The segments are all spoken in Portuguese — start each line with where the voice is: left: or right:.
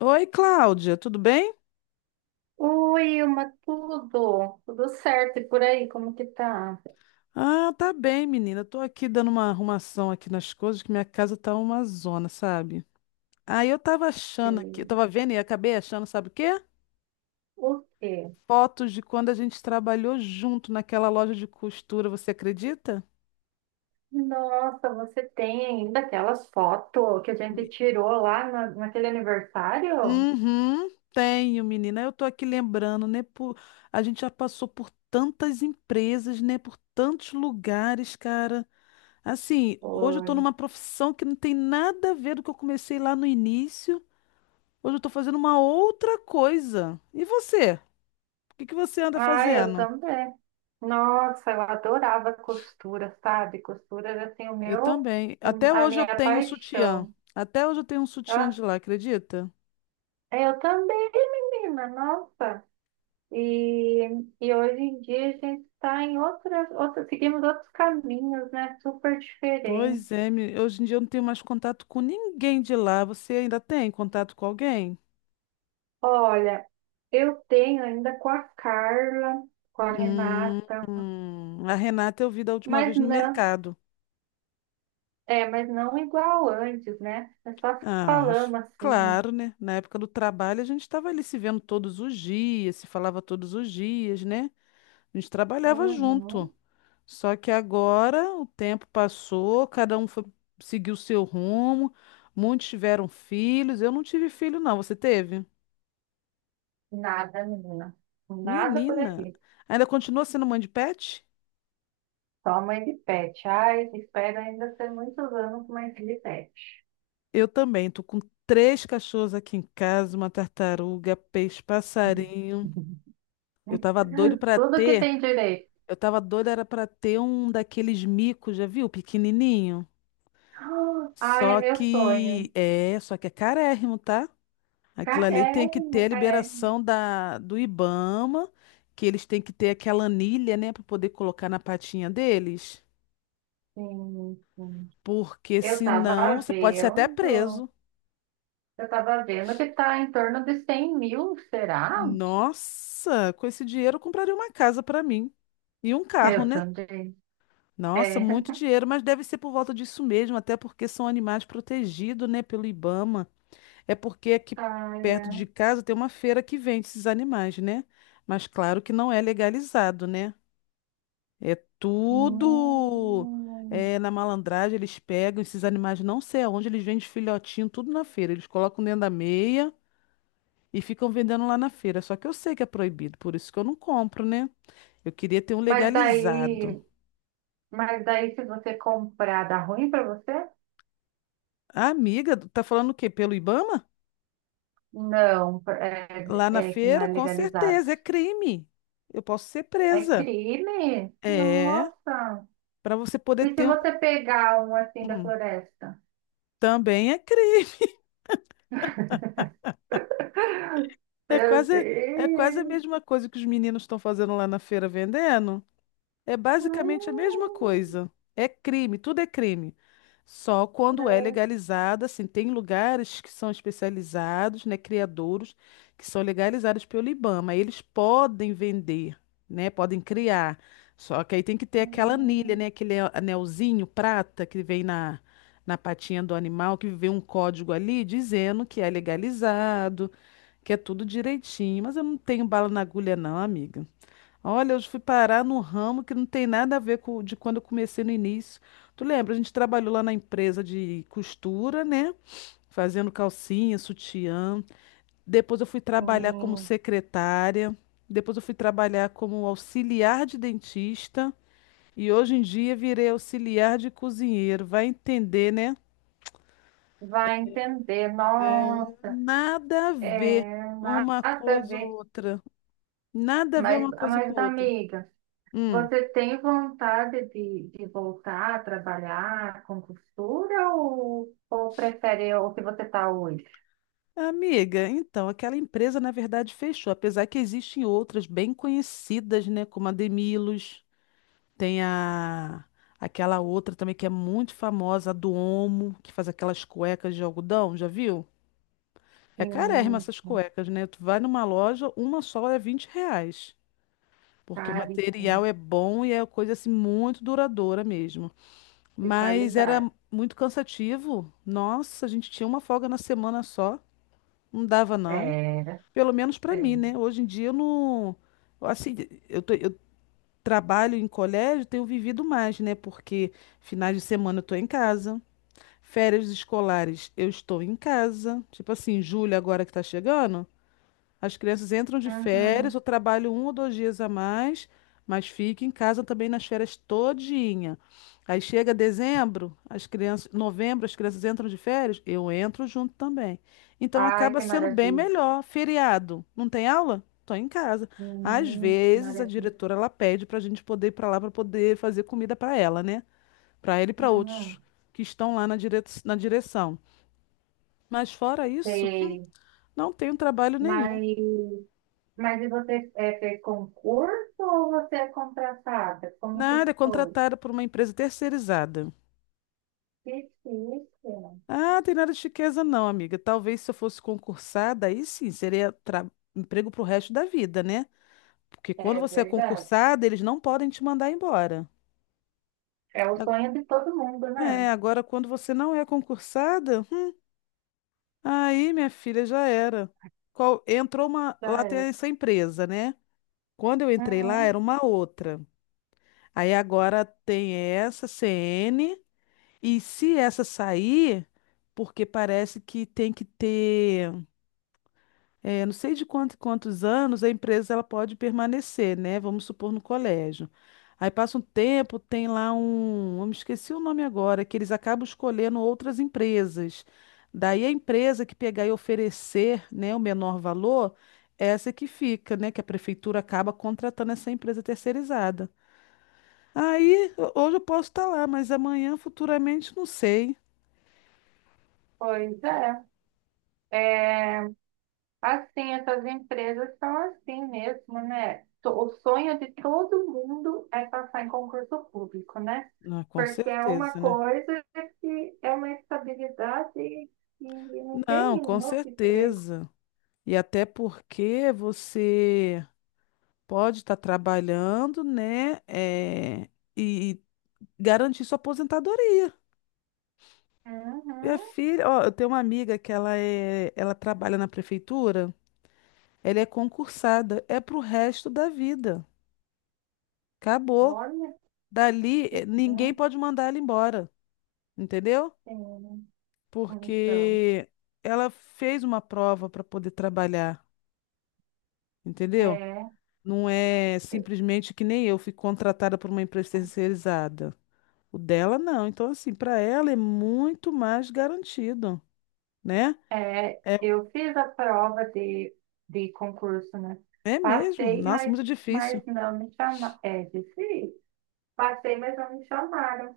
left: Oi, Cláudia, tudo bem?
right: Oi, Ilma, tudo? Tudo certo? E por aí, como que tá?
left: Ah, tá bem, menina. Tô aqui dando uma arrumação aqui nas coisas, que minha casa tá uma zona, sabe? Aí eu tava achando aqui, eu
right: Eh,
left: tava vendo e acabei achando, sabe o quê?
right: O quê?
left: Fotos de quando a gente trabalhou junto naquela loja de costura, você acredita?
right: Nossa, você tem ainda aquelas fotos que a gente
left: Me-
right: tirou lá naquele aniversário?
left: Uhum, tenho, menina. Eu tô aqui lembrando, né? A gente já passou por tantas empresas, né? Por tantos lugares, cara. Assim, hoje eu estou
right: Foi.
left: numa profissão que não tem nada a ver do que eu comecei lá no início. Hoje eu estou fazendo uma outra coisa. E você? O que que você anda
right: Ah, eu
left: fazendo?
right: também. Nossa, eu adorava costura, sabe? Costura era assim
left: Eu também. Até
right: a
left: hoje eu
right: minha
left: tenho um sutiã.
right: paixão.
left: Até hoje eu tenho um sutiã
right: Ah,
left: de lá, acredita?
right: eu também, menina, nossa. E, e hoje em dia a gente está em outras, seguimos outros caminhos, né? Super diferentes.
left: Pois é, hoje em dia eu não tenho mais contato com ninguém de lá. Você ainda tem contato com alguém?
right: Olha, eu tenho ainda com a Carla, com a
left: Hum,
right: Renata,
left: a Renata eu vi da última
right: mas
left: vez no
right: não,
left: mercado.
right: mas não igual antes, né? É só falando assim,
left: Claro, né? Na época do trabalho a gente estava ali se vendo todos os dias, se falava todos os dias, né? A gente trabalhava junto.
right: uhum,
left: Só que agora o tempo passou, cada um foi seguiu o seu rumo, muitos tiveram filhos. Eu não tive filho, não. Você teve?
right: nada, menina, nada por
left: Menina,
right: aqui.
left: ainda continua sendo mãe de pet?
right: Só mãe de pet. Ai, espero ainda ter muitos anos com mãe de pet.
left: Eu também. Tô com três cachorros aqui em casa, uma tartaruga, peixe, passarinho. Eu tava doido para
right: Tudo que
left: ter.
right: tem direito.
left: Eu tava doida, era pra ter um daqueles micos, já viu? Pequenininho.
right: Ah, é
left: Só
right: meu sonho.
left: que é, só que é carérrimo, tá? Aquilo ali tem que
right: Carérrimo,
left: ter a
right: carérrimo.
left: liberação do IBAMA, que eles têm que ter aquela anilha, né, pra poder colocar na patinha deles.
right: Sim, sim.
left: Porque
right: Eu tava
left: senão você pode ser até
right: vendo,
left: preso.
right: eu tava vendo que tá em torno de 100.000, será?
left: Nossa, com esse dinheiro eu compraria uma casa pra mim e um carro,
right: Eu
left: né?
right: também.
left: Nossa,
right: É.
left: muito dinheiro, mas deve ser por volta disso mesmo, até porque são animais protegidos, né, pelo IBAMA. É porque aqui
right: Ai,
left: perto de
right: é.
left: casa tem uma feira que vende esses animais, né? Mas claro que não é legalizado, né? É tudo
right: Hum.
left: na malandragem, eles pegam esses animais, não sei aonde, eles vendem filhotinho, tudo na feira. Eles colocam dentro da meia e ficam vendendo lá na feira. Só que eu sei que é proibido, por isso que eu não compro, né? Eu queria ter um
right: Mas
left: legalizado.
right: daí, mas daí se você comprar, dá ruim pra você?
left: A amiga, tá falando o quê? Pelo Ibama?
right: Não, é,
left: Lá na
right: é que não é
left: feira, com
right: legalizado.
left: certeza, é crime. Eu posso ser
right: É
left: presa.
right: crime?
left: É,
right: Nossa.
left: para você poder
right: E se
left: ter um.
right: você pegar um assim da
left: Hum,
right: floresta?
left: também é crime. É
right: Meu
left: quase, É quase a
right: Deus.
left: mesma coisa que os meninos estão fazendo lá na feira vendendo. É
right: Ai,
left: basicamente a mesma coisa. É crime, tudo é crime. Só quando é
right: credo.
left: legalizado, assim, tem lugares que são especializados, né, criadouros, que são legalizados pelo IBAMA. Eles podem vender, né, podem criar. Só que aí tem que ter aquela anilha,
right: Hum,
left: né, anelzinho prata que vem na patinha do animal, que vem um código ali dizendo que é legalizado, que é tudo direitinho. Mas eu não tenho bala na agulha, não, amiga. Olha, eu fui parar num ramo que não tem nada a ver com de quando eu comecei no início. Tu lembra? A gente trabalhou lá na empresa de costura, né? Fazendo calcinha, sutiã. Depois eu fui trabalhar como
right: sim.
left: secretária. Depois eu fui trabalhar como auxiliar de dentista. E hoje em dia virei auxiliar de cozinheiro. Vai entender, né?
right: Vai entender, nossa,
left: Nada a ver
right: é nada
left: uma
right: a
left: coisa ou
right: ver.
left: outra. Nada a ver
right: Mas,
left: uma coisa com
right: mas
left: outra.
right: amiga,
left: Hum.
right: você tem vontade de voltar a trabalhar com costura ou prefere o que você está hoje?
left: Amiga, então, aquela empresa na verdade fechou, apesar que existem outras bem conhecidas, né, como a Demilos, tem a aquela outra também que é muito famosa, a do Omo, que faz aquelas cuecas de algodão, já viu? É carérrima
right: Sim,
left: essas cuecas, né? Tu vai numa loja, uma só é 20 reais, porque o
right: sabe,
left: material
right: sim,
left: é bom e é coisa assim muito duradoura mesmo.
right: de
left: Mas era
right: qualidade.
left: muito cansativo, nossa, a gente tinha uma folga na semana só, não dava não.
right: Era,
left: Pelo menos para
right: é.
left: mim, né? Hoje em dia eu não. Assim, eu trabalho em colégio, tenho vivido mais, né? Porque finais de semana eu estou em casa, férias escolares eu estou em casa. Tipo assim, julho agora que tá chegando. As crianças entram de férias,
right: Uhum.
left: eu trabalho um ou dois dias a mais, mas fico em casa também nas férias todinha. Aí chega dezembro, as crianças, novembro, as crianças entram de férias, eu entro junto também. Então
right: Ai,
left: acaba
right: que
left: sendo bem
right: maravilha.
left: melhor. Feriado, não tem aula? Tô em casa. Às vezes a
right: Maravilha.
left: diretora ela pede para a gente poder ir para lá para poder fazer comida para ela, né? Para ela e para
right: Hum,
left: outros que estão lá na direção. Mas fora isso,
right: sei.
left: não tenho trabalho
right: Mas,
left: nenhum.
right: mas e você fez concurso ou você é contratada? Como que
left: Nada, é
right: foi?
left: contratada por uma empresa terceirizada.
right: Difícil.
left: Ah, tem nada de chiqueza não, amiga. Talvez se eu fosse concursada, aí sim, seria emprego pro resto da vida, né? Porque quando
right: É
left: você é
right: verdade.
left: concursada, eles não podem te mandar embora.
right: É o
left: A-
right: sonho de todo mundo, né?
left: É, agora quando você não é concursada, aí, minha filha, já era. Entrou uma,
right: Já
left: lá tem
right: é.
left: essa empresa, né? Quando eu entrei lá,
right: Uhum,
left: era uma outra. Aí agora tem essa CN. E se essa sair, porque parece que tem que ter, não sei de quantos anos a empresa ela pode permanecer, né? Vamos supor no colégio. Aí passa um tempo, tem lá um, eu me esqueci o nome agora, que eles acabam escolhendo outras empresas. Daí a empresa que pegar e oferecer, né, o menor valor, essa é que fica, né, que a prefeitura acaba contratando essa empresa terceirizada. Aí hoje eu posso estar lá, mas amanhã, futuramente, não sei.
right: pois é. É, assim, essas empresas são assim mesmo, né? O sonho de todo mundo é passar em concurso público, né?
left: Ah, com
right: Porque é uma
left: certeza, né?
right: coisa que é uma estabilidade e não
left: Não,
right: tem
left: com
right: em outro emprego.
left: certeza. E até porque você pode estar trabalhando, né? E garantir sua aposentadoria. Minha
right: Uhum.
left: filha, ó, eu tenho uma amiga que ela trabalha na prefeitura, ela é concursada, é pro resto da vida. Acabou.
right: Olha,
left: Dali,
right: que
left: ninguém
right: bom.
left: pode mandar ela embora, entendeu?
right: Sim. Então,
left: Porque ela fez uma prova para poder trabalhar, entendeu?
right: é,
left: Não é simplesmente que nem eu fui contratada por uma empresa terceirizada. O dela não. Então, assim, para ela é muito mais garantido, né? É,
right: eu fiz a prova de concurso, né?
left: é mesmo.
right: Passei,
left: Nossa,
right: mas,
left: muito difícil.
right: mas não me chamaram. É difícil. Passei, mas não me chamaram.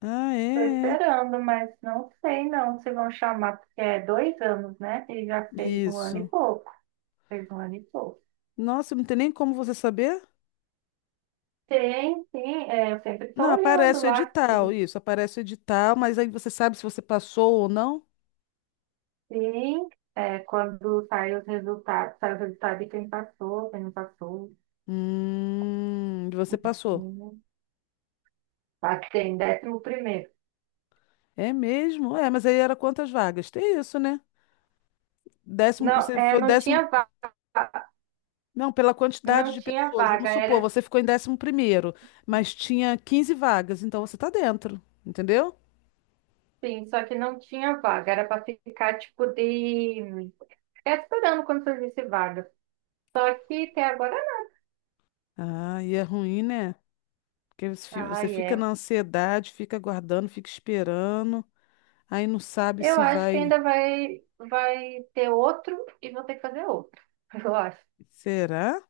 left: Ah,
right: Tô
left: é. É.
right: esperando, mas não sei não se vão chamar, porque é 2 anos, né? Ele já fez um ano e
left: Isso.
right: pouco. Fez um ano e pouco.
left: Nossa, não tem nem como você saber?
right: Tem, sim, eu sempre estou
left: Não,
right: olhando
left: aparece o
right: lá,
left: edital, isso, aparece o edital, mas aí você sabe se você passou ou não?
right: sim, quando saem os resultados, sai o resultado de quem passou, quem não passou.
left: Você passou.
right: Uhum. Passei em 11º.
left: É mesmo? É, mas aí era quantas vagas? Tem isso, né? Décimo,
right: Não,
left: você foi
right: não
left: décimo.
right: tinha vaga,
left: Não, pela quantidade de pessoas. Vamos supor,
right: era
left: você ficou em 11º, mas tinha 15 vagas, então você tá dentro, entendeu?
right: sim, só que não tinha vaga, era para ficar tipo de ficar esperando quando surgisse vaga. Só que até agora não.
left: Ah, e é ruim, né? Porque
right: Ah
left: você fica
right: é.
left: na ansiedade, fica aguardando, fica esperando, aí não sabe
right: Eu
left: se
right: acho que
left: vai.
right: ainda vai ter outro e vou ter que fazer outro. Eu acho.
left: Será?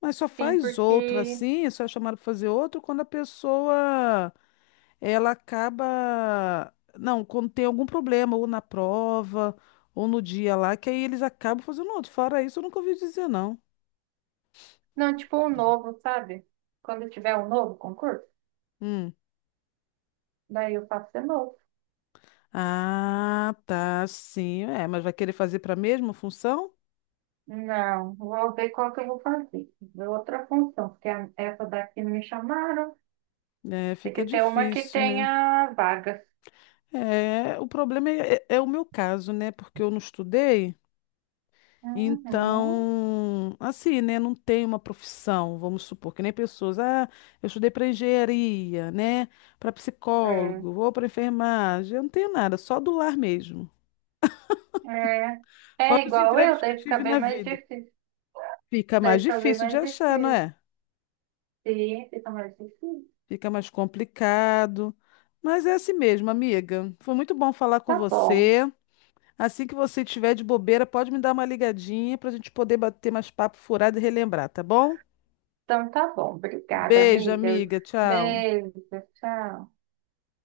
left: Mas só
right: Sim,
left: faz outro
right: porque.
left: assim, só é chamado para fazer outro quando a pessoa ela acaba. Não, quando tem algum problema, ou na prova, ou no dia lá, que aí eles acabam fazendo outro. Fora isso, eu nunca ouvi dizer, não.
right: Não, tipo um novo, sabe? Quando tiver um novo concurso,
left: Hum.
right: daí eu faço de novo.
left: Ah, tá, sim. É, mas vai querer fazer para a mesma função?
right: Não, vou ver qual que eu vou fazer. Ver outra função, porque essa daqui não me chamaram.
left: É,
right: Tem que
left: fica
right: ter uma que
left: difícil, né?
right: tenha vagas.
left: É, o problema é o meu caso, né? Porque eu não estudei,
right: Uhum.
left: então, assim, né? Não tenho uma profissão, vamos supor, que nem pessoas. Ah, eu estudei para engenharia, né? Para
right: É.
left: psicólogo, ou para enfermagem. Eu não tenho nada, só do lar mesmo.
right: É. É
left: Fora os
right: igual eu,
left: empregos que eu
right: deve ficar
left: tive na
right: bem mais
left: vida.
right: difícil.
left: Fica
right: Deve
left: mais
right: ficar bem
left: difícil de
right: mais
left: achar, não
right: difícil.
left: é?
right: Sim, fica mais difícil.
left: Fica mais complicado. Mas é assim mesmo, amiga. Foi muito bom falar com
right: Tá bom.
left: você. Assim que você estiver de bobeira, pode me dar uma ligadinha para a gente poder bater mais papo furado e relembrar, tá bom?
right: Então tá bom. Obrigada,
left: Beijo,
right: amiga.
left: amiga. Tchau.
right: Beijo. Tchau.